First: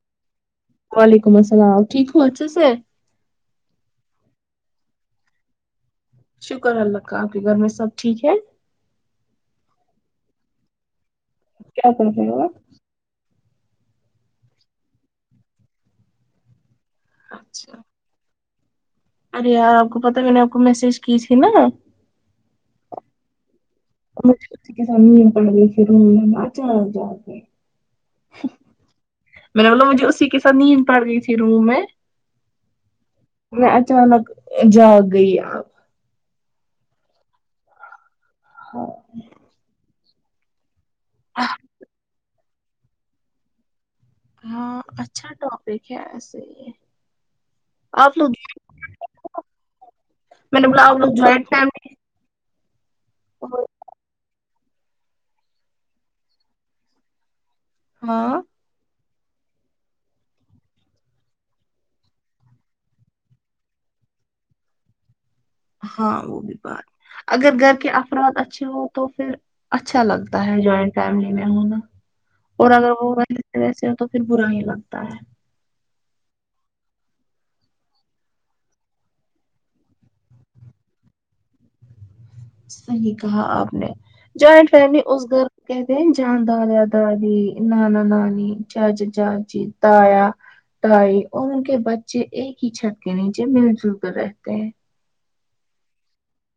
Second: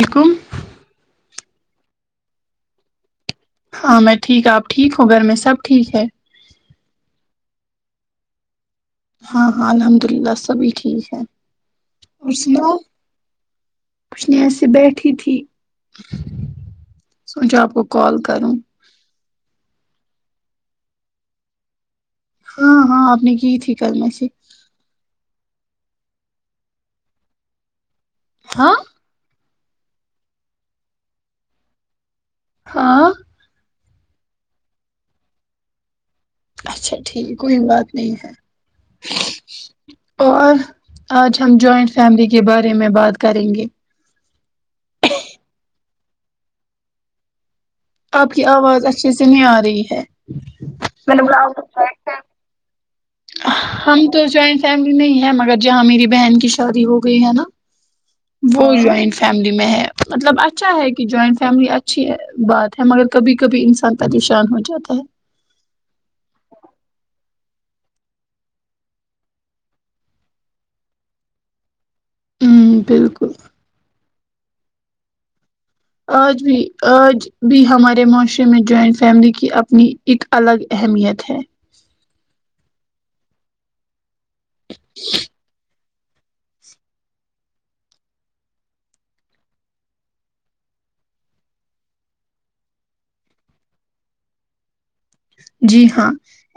وعلیکم وعلیکم السلام اپ ٹھیک ہو اچھے سے ہاں میں ٹھیک آپ ٹھیک ہوں گھر میں سب ٹھیک ہے شکر اللہ کا آپ کے گھر میں سب ٹھیک ہے ہاں ہاں الحمد اللہ سبھی ٹھیک ہے کیا کر رہے اور ہو آپ سناؤ کوشن ای سے بیٹھی تھی سوچو آپ اچھا کو کال کروں ارے آ کو پتا بھی نہیں آپ کو میسج کیسی نا ہاں ہاں آپنی کی تھیک اور مج کے سام پڑ گئی پھر میں بچان جا کے ہاں میںیر نے بولو مجھے اسی کے سھ نیند پڑ گئی تھی روم میں ہاں میں اچانک جاگ گئی آپ اچھا ٹھیک کوئی بات نہیں ہے ہاں اور آج ہم جوائنٹ فیملی کے بارے میں بات کریں گے ہاں اچھا ٹاپک ہے ایے یہ آپ کی آواز اچھے سے نہیں آ رہی ہے میں نے بولا آپ لوگ جوائنٹ فیملی ہم تو جوائنٹ فیملی میں ہے مگر جہاں میری بہن کی شادی ہو گئی ہے نا ہاں وہ جوائنٹ فیملی میں ہے مطلب اچھا ہے کہ جوائنٹ فیملی اچھی ہے بات مگر کبھی کبھی انسان پریشان ہو جاتا ہے ہاں وہ بھی بات اگر گھر کے افراد اچھے ہو تو پھر اچھا لگتا ہے جوائنٹ فیملی میں ہونا اور ہ اگر وہ بالکل وس ہو تو پھر برا ہی لگتا ہے آج بھی آج بھی ہمارے معاشرے میں جوائنٹ فیملی کی اپنی اک الگ اہمیت ہے صحیح کہا آپ نے جوائنٹ فیملی اس گھر کہتے ہیں جان دادا داد نانا نانی جاج جاجی تایا تائی اور ان کے بچے ایک ہی چھت کے نیچے مل جل کر رہتے ہیں جی ہاں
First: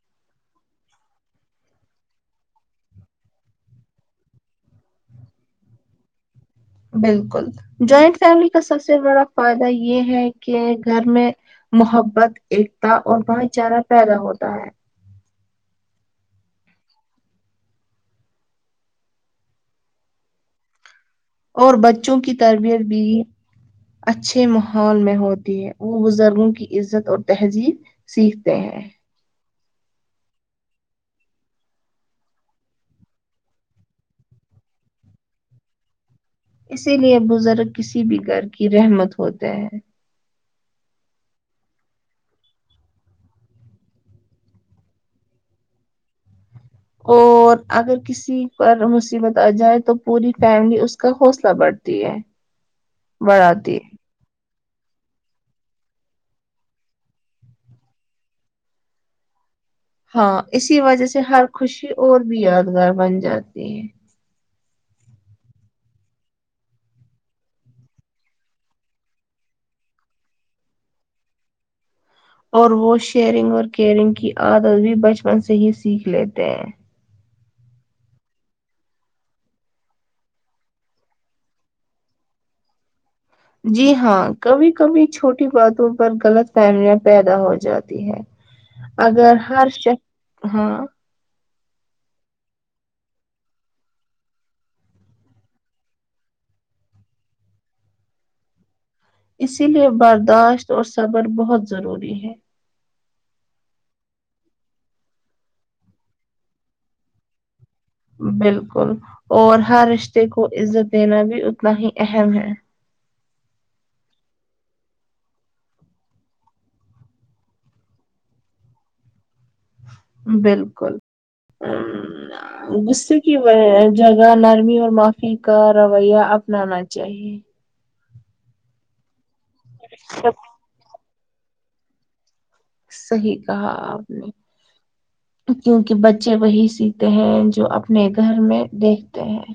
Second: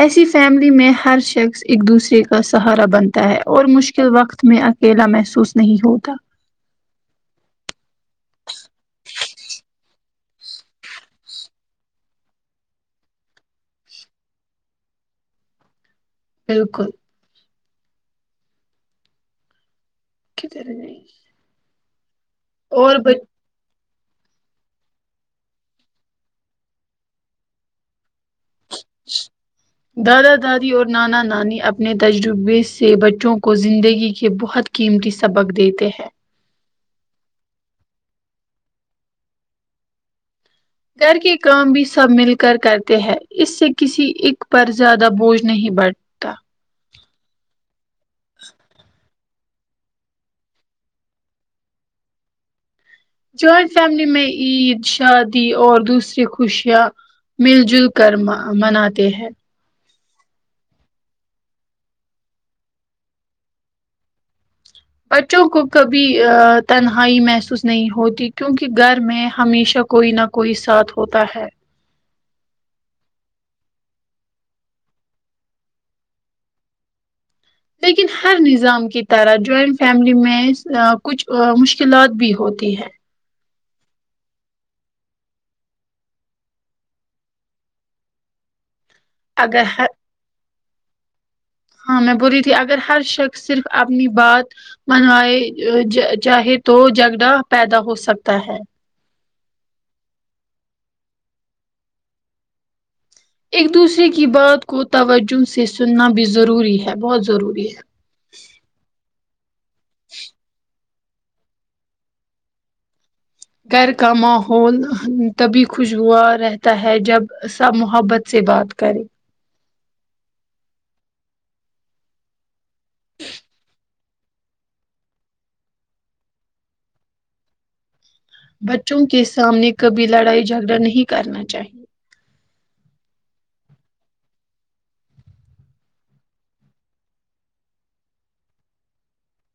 ایسی فیملی میں ہر شخص ایک دوسرے کا سہارا بنتا ہے اور مشکل وقت میں اکیلا محسوس نہیں ہوتا بالکل جوائنٹ فیملی کا سب سے بڑا فائدہ یہ ہے کہ گھر میں محبت ایکتا اور بھائی چارہ پیدا ہوتا ہے بالکل ک طر جائ اور بچوں کی تربیت بھی اچھے ماحول میں ہوتی ہے وہ بزرگوں کی عزت اور تہذیب سیکھتے ہیں دادا دادی اور نانا نانی اپنے تجربے سے بچوں کو زندگی کے بہت قیمتی سبق دیتے ہیں اسی لیے بزرگ کسی بھی گھر کی رحمت ہوتے ہیں گھر کے کام بھی سب مل کر کرتے ہیں اس سے کسی ایک پر زیادہ بوجھ نہیں بڑھ اور اگر کسی پر مصیبت آ جائے تو پوری فیملی اس کا حوصلہ بڑھتی ہے جوائنٹ بڑھاتی ہے فیملی میں عید شادی اور دوسری خوشیاں مل جل کر مناتے ہیں ہاں اسی وجہ سے ہر خوشی اور بھی یادگار بن جاتی ہے بچوں کو کبھی تنہائی محسوس نہیں ہوتی کیونکہ گھر میں ہمیشہ کوئی نہ کوئی ساتھ ہوتا ہے اور وہ شیئرنگ اور کیئرنگ کی عادت بھی بچپن سے ہی سیکھ لیتے ہیں لیکن ہر نظام کی طرح جوائنٹ فیملی میں کچھ مشکلات بھی ہوتی ہے جی ہاں کبھی کبھی چھوٹی باتوں پر غلط فہمیاں پیدا ہو جاتی ہے [inaudible] اگر ہر شک ہاں ہاں میں بوول رہی تھی اگر ہر شخص صرف اپنی بات منوائے چاہے تو جگڑا پیدا ہو سکتا ہے اسی لیے برداشت اور صبر بہت ضروری ہے ایک دوسرے کی بات کو توجہ سے سننا بھی ضروری ہے بہت ضروری ہے بالکل اور ہر رشتے کو عزت دینا بھی اتنا ہی اہم ہے گھر کا ماحول تبھی خوشبوا رہتا ہے جب سب محبت سے بات کریں بالکل ا گے کی جگہ نرمی اور معافی کا رویہ اپنانا چاہیے بچوں کے سامنے کبھی لڑائی جھگڑا نہیں کرنا چاہیے صحیح کہا آپ نے کیونکہ بچے وہی سیتے ہیں جو اپنے گھر میں دیکھتے ہیں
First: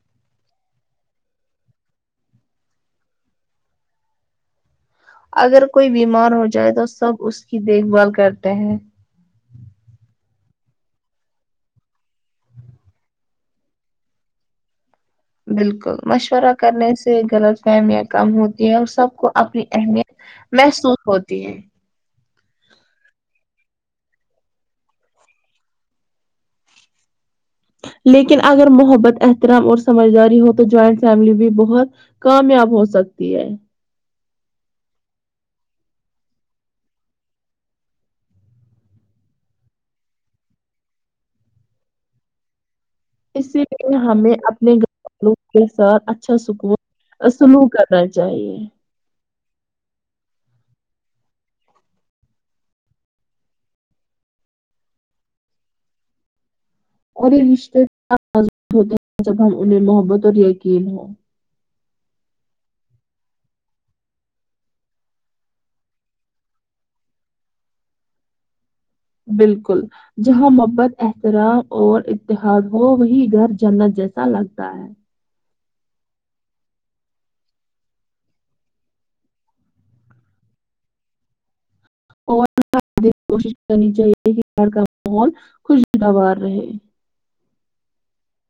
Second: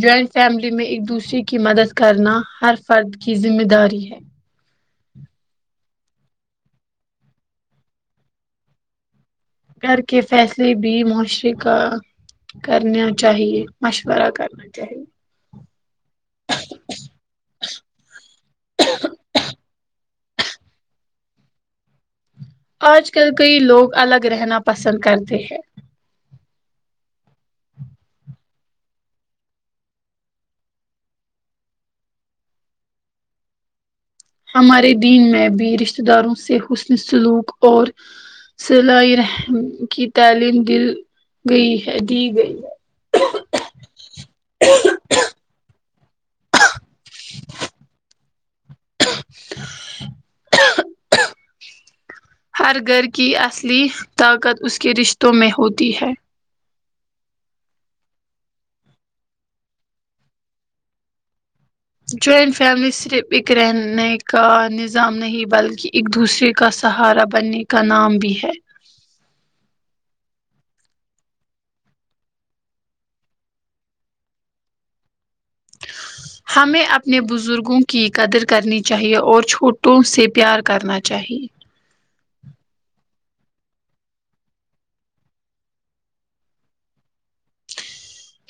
جوائنٹ فیملی میں ایک دوسرے کی مدد کرنا ہر فرد کی ذمہ داری ہے اگر کوئی بیمار ہو جائے تو سب اس کی دیکھ بھال کرتے ہیں گھر کے فیصلے بھی معاشرے کا کرنا چاہیے مشورہ کرنا چاہیے بالکل مشورہ کرنے سے غلط فہمیاں کم ہوتی ہیں اور سب کو اپنی اہمیت محسوس ہوتی ہے آج کل کئی لوگ الگ رہنا پسند کرتے ہیں لیکن اگر محبت احترام اور سمجھداری ہو تو جوائنٹ فیملی بھی بہت کامیاب ہو سکتی ہے ہمارے دین میں بھی رشتتے داروں سے حسن سلوک اور صلائی رحم کی تعلیم دل گئی ہے دی گئی ہے اسی لیے ہمیں اپنے گ کے ساتھ اچھا سکون سلوک کرنا چاہیے [inaudible] ہر گھر کی اصلی طاقت اس کے رشتوں میں ہوتی ہے اور یہ رشتے ہوتے ہیں جب ہم انہیں محبت اور یقین ہوں جوائنٹ فیملی صرف ایکک رہنے کا نظام نہیں بلکہ ایک دوسرے کا سہارا بننے کا نام بھی ہے بالکل جہاں محبت احترام اور اتحاد ہو وہی گھر جنت جیسا لگتا ہے ہمیں اپنے بزرگوں کی قدر کرنی چاہیے اور چھوٹوں سے پیار کرنا چاہیے اور کوشش کرنی چاہیے کہ گھر کا ماحول خوشگوار رہے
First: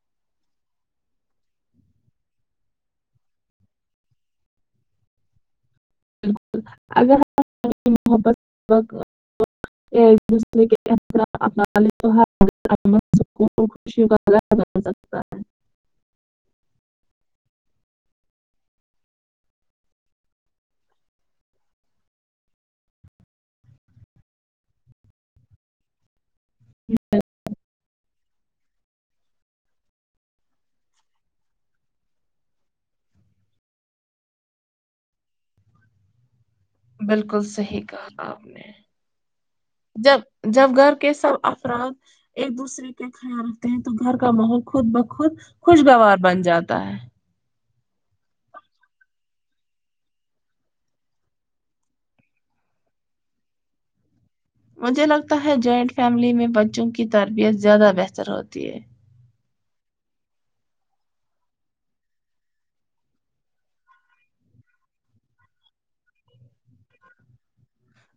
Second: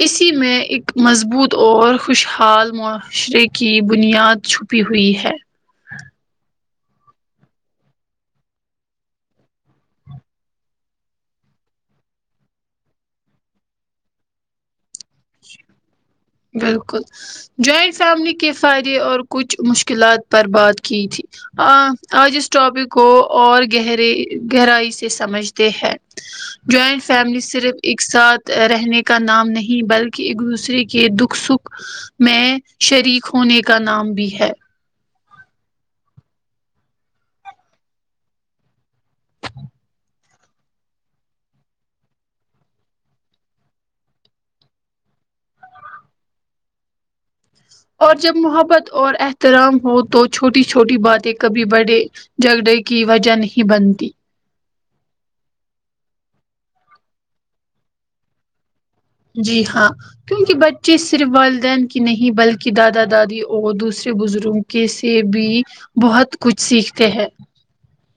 اسی میں ایک مضبوط اور خوشحال معاشرے کی بنیاد چھپ پ ہوئی ہے بالک اگر محبت الحم خوشی ہوا ہے بالکل جوائنٹ فیملی کے فائدے اور کچھ مشکلات پر بات کی تھی آ آج اس ٹاپک کو اور گہرے گہرائی سے سمجھتے ہیں جوائنٹ فیملی صرف ایک ساتھ رہنے کا نام نہیں بلکہ کہ ایک دوسرے کے دکھ سکھ میں شریک ہونے کا نام بھی ہے بالکل صحیح کہا آپ نے جب گھر کے سب افراد ایک دوسرے کے خیال رکھتے ہیں تو گھر کا ماحول خود بخود خوشگوار بن جاتا ہے اور جب محبت اور احترام ہو تو چھوٹی چھوٹی باتیں کبھی بڑھے جھگڑے کی وجہ نہیں بنتی مجھے لگتا ہے جوائنٹ فیملی میں بچوں کی تربیت زیادہ بہتر ہوتی ہے جی ہاں کیونکہ بچے صرف والدین کی نہیں بلکہ دادا دادی اور دوسرے بزرگوں سے بھی بہت کچھ سیکھتے ہیں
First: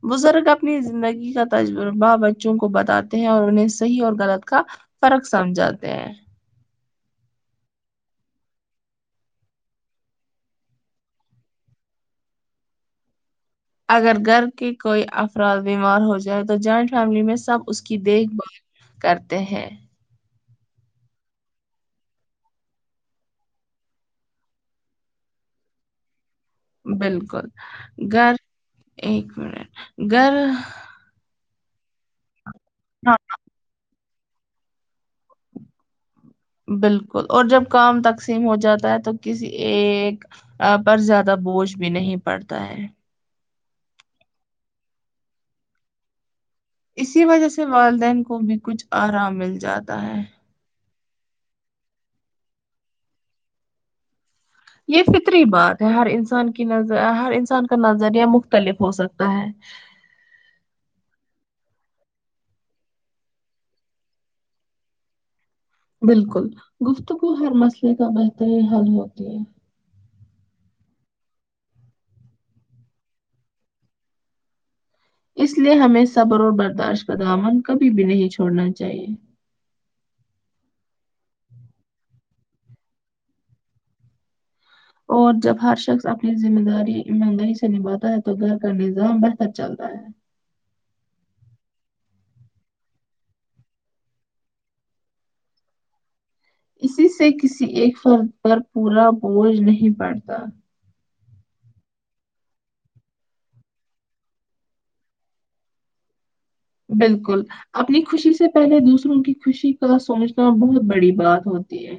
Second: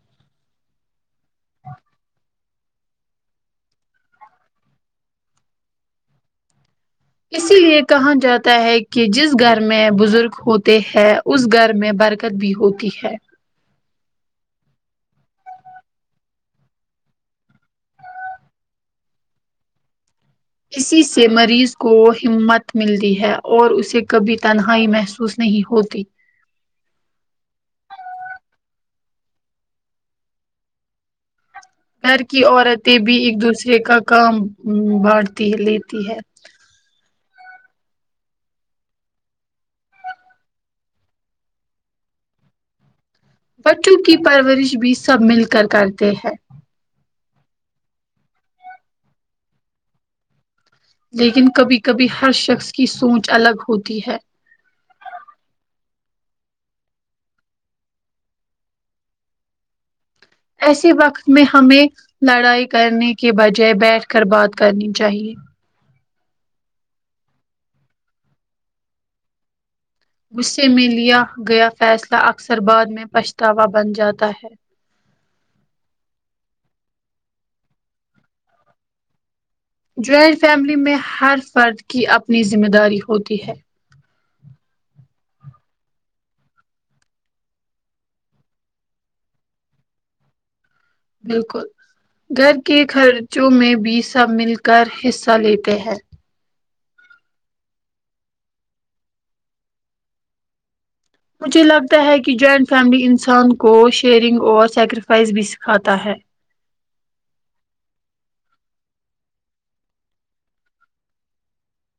بزرگ اپنی زندگی کا تجربہ بچوں کو بتاتے ہیں اور انہیں صحیح اور غلط کا فرق سمجھاتے ہیں اسی لیے کہا جاتا ہے کہ جس گھر میں بزرگ ہوتے ہیں اس گھر میں برکت بھی ہوتی ہے اگر گھر کے کوئی افراد بیمار ہو جائے تو جوائنٹ فیملی میں سب اس کی دیکھ بھال کرتے ہیں اسی سے مریض کو ہمت ملتی ہے اور اسے کبھی تنہائی محسوس نہیں ہوتی بالکل گھر ایک منٹ گھر گھر کی عورتیں بھی ہاں ایک دوسرے کا کام بانٹتی ہے لیتی ہے بالکل اور جب کام تقسیم ہو جاتا ہے تو کسی ایک پر زیادہ بوجھ بھی نہیں پڑتا ہے بچوں کی پرورش بھی سب مل کر کرتے ہیں اسی وجہ سے والدین کو بھی کچھ آرام مل جاتا ہے لیکن کبھی کبھی ہر شخص کی سوچ الگ ہوتی ہے یہ فطری بات ہے ہر انسان کی ن ہر انسان کا نظریہ مختلف ہو سکتا ہے ایسے وقت میں ہمیں لڑائی کرنے کے بجائے بیٹھ کر بات کرنی چاہیے بالکل گفتگو ہر مسئلے کا بہترین حل ہوتی ہے غصے میں لیا گیا فیصلہ اکثر بعد میں پچھتاوا بن جاتا ہے اس لیے ہمیں صبر اور برداشت کا دامن کبھی بھی نہیں چھوڑنا چاہیے جوائنٹ فیملی میں ہر فرد کی اپنی ذمہ داری ہوتی ہے اور جب ہر شخص اپنی ذمہ داری ایمانداری سے نبھاتا ہے تو گھر کا نظام بہتر چلتا ہے بالکل گھر کے خرچوں میں بھی سب مل کر حصہ لیتے ہیں اسی سے کسی ایک فرد پر پورا بوجھ نہیں پڑتا مجھے لگتا ہے کہ جوائنٹ فیملی انسان کو شیئرنگ اور سیکریفائس بھی سکھاتا ہے بالکل اپنی خوشی سے پہلے دوسروں کی خوشی کا سوچنا بہت بڑی بات ہوتی ہے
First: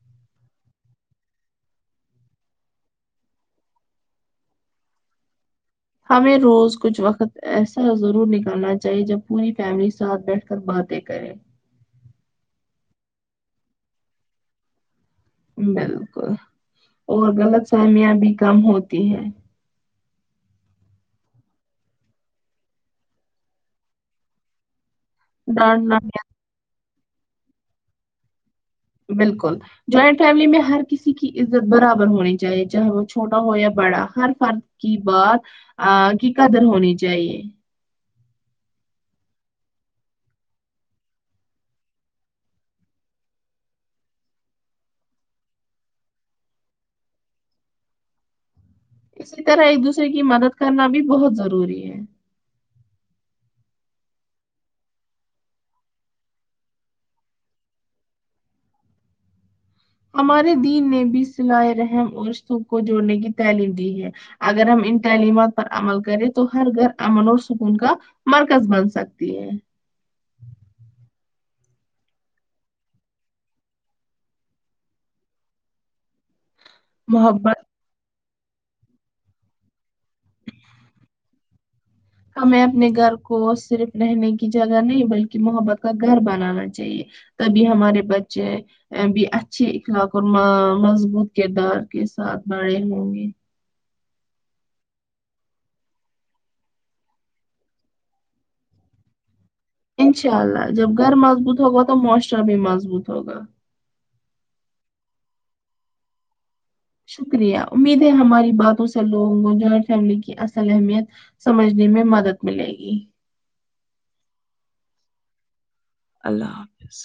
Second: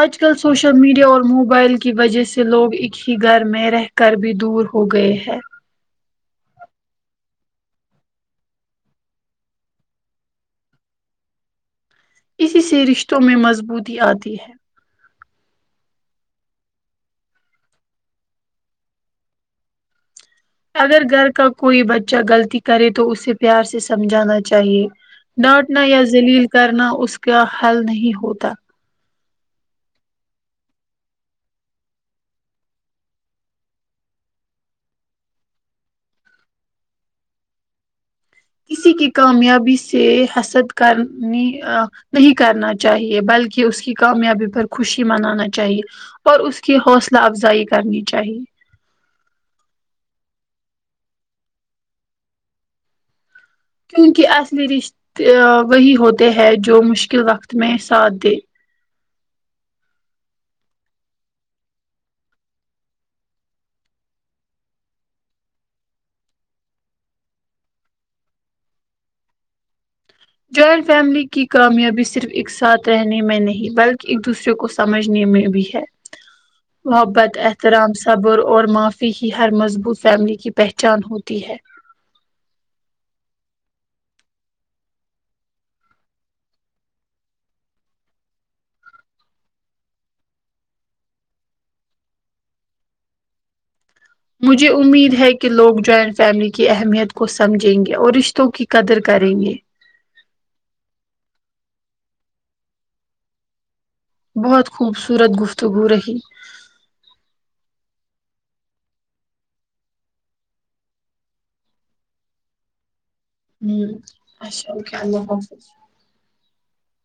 آج کل سوشل میڈیا اور موبائل کی وجہ سے لوگ ایک ہی گھر میں رہ گھر بھی دور ہو گئے ہے ہمیں روز کچھ وقت ایسا ضرور نکالنا چاہیے جب پوری فیملی ساتھ بیٹھ کر باتیں کریں اسی سے رشتوں میں مضبوطی آتی ہے بالکل اور غلط فہمیاں بھی کم ہوتی ہیں اگر گھر کا کوئی بچہ غلطی کرے تو اسے پیار سے سمجھانا چاہیے ڈانٹنا یا زلیل کرنا اس کا حل نہیں ہوتا بالکل جوائنٹ فیملی میں ہر کسی کی عزت برابر ہونی چاہیے چاہے وہ چھوٹا ہو یا بڑا ہر فرد کی بات کی قدر ہونی چاہیے کسی کی کامیابی سے حسد کرنی نہیں کرنا چاہیے بلکہ اس کی کامیابی پر خوشی منانا چاہیے اور اس کی حوصلہ افزائی کرنی چاہیے اسی طرح ایک دوسرے کی مدد کرنا بھی بہت ضروری ہے کیونکہ اصل رشتے وہی ہوتے ہیں جو مشکل وقت میں ساتھ دے ہمارے دین نے بھی صل رحم اور سکھ کو جوڑنے کی تعلیم دی ہے اگر ہم ان تعلیمات پر عمل کریں تو ہر گھر امن اور سکون کا- مرکز بن سکتی ہے- جوائنٹ فیملی کی کامیابی صرف ایک ساتھ رہنے میں نہیں بلکہ ایک دوسرے کو- سمجھنے میں بھی ہے، محبت احترام سے- صبر اور معافی ہی ہر مضبوط فیملی کی پہچان ہوتی ہے- ہمیں اپنے گھر کو صرف رہنے کی جگہ نہیں بلکہ محبت کا گھر بنانا چاہیے- تبھی ہمارے بچے- بھی اچھے اخلاق اور مضبوط کردار کے ساتھ بڑے ہوں گے- مجھے امید ہے کہ لوگ جوائنٹ فیملی کی اہمیت کو سمجھیں گے اور رشتوں کی قدر کریں گے- انشاء اللہ جب گھر مضبوط ہوگا تو معاشرہ بھی مضبوط ہوگا- بہت خوبصورت گفتگو رہی شکریہ امید ہے ہماری باتوں سے لوگوں کو جوائنٹ فیملی کی اصل اہمیت- سمجھنے میں مدد ملے گی- ہوں اچھا اوکے اللہ حافظ- اللہ حافظ-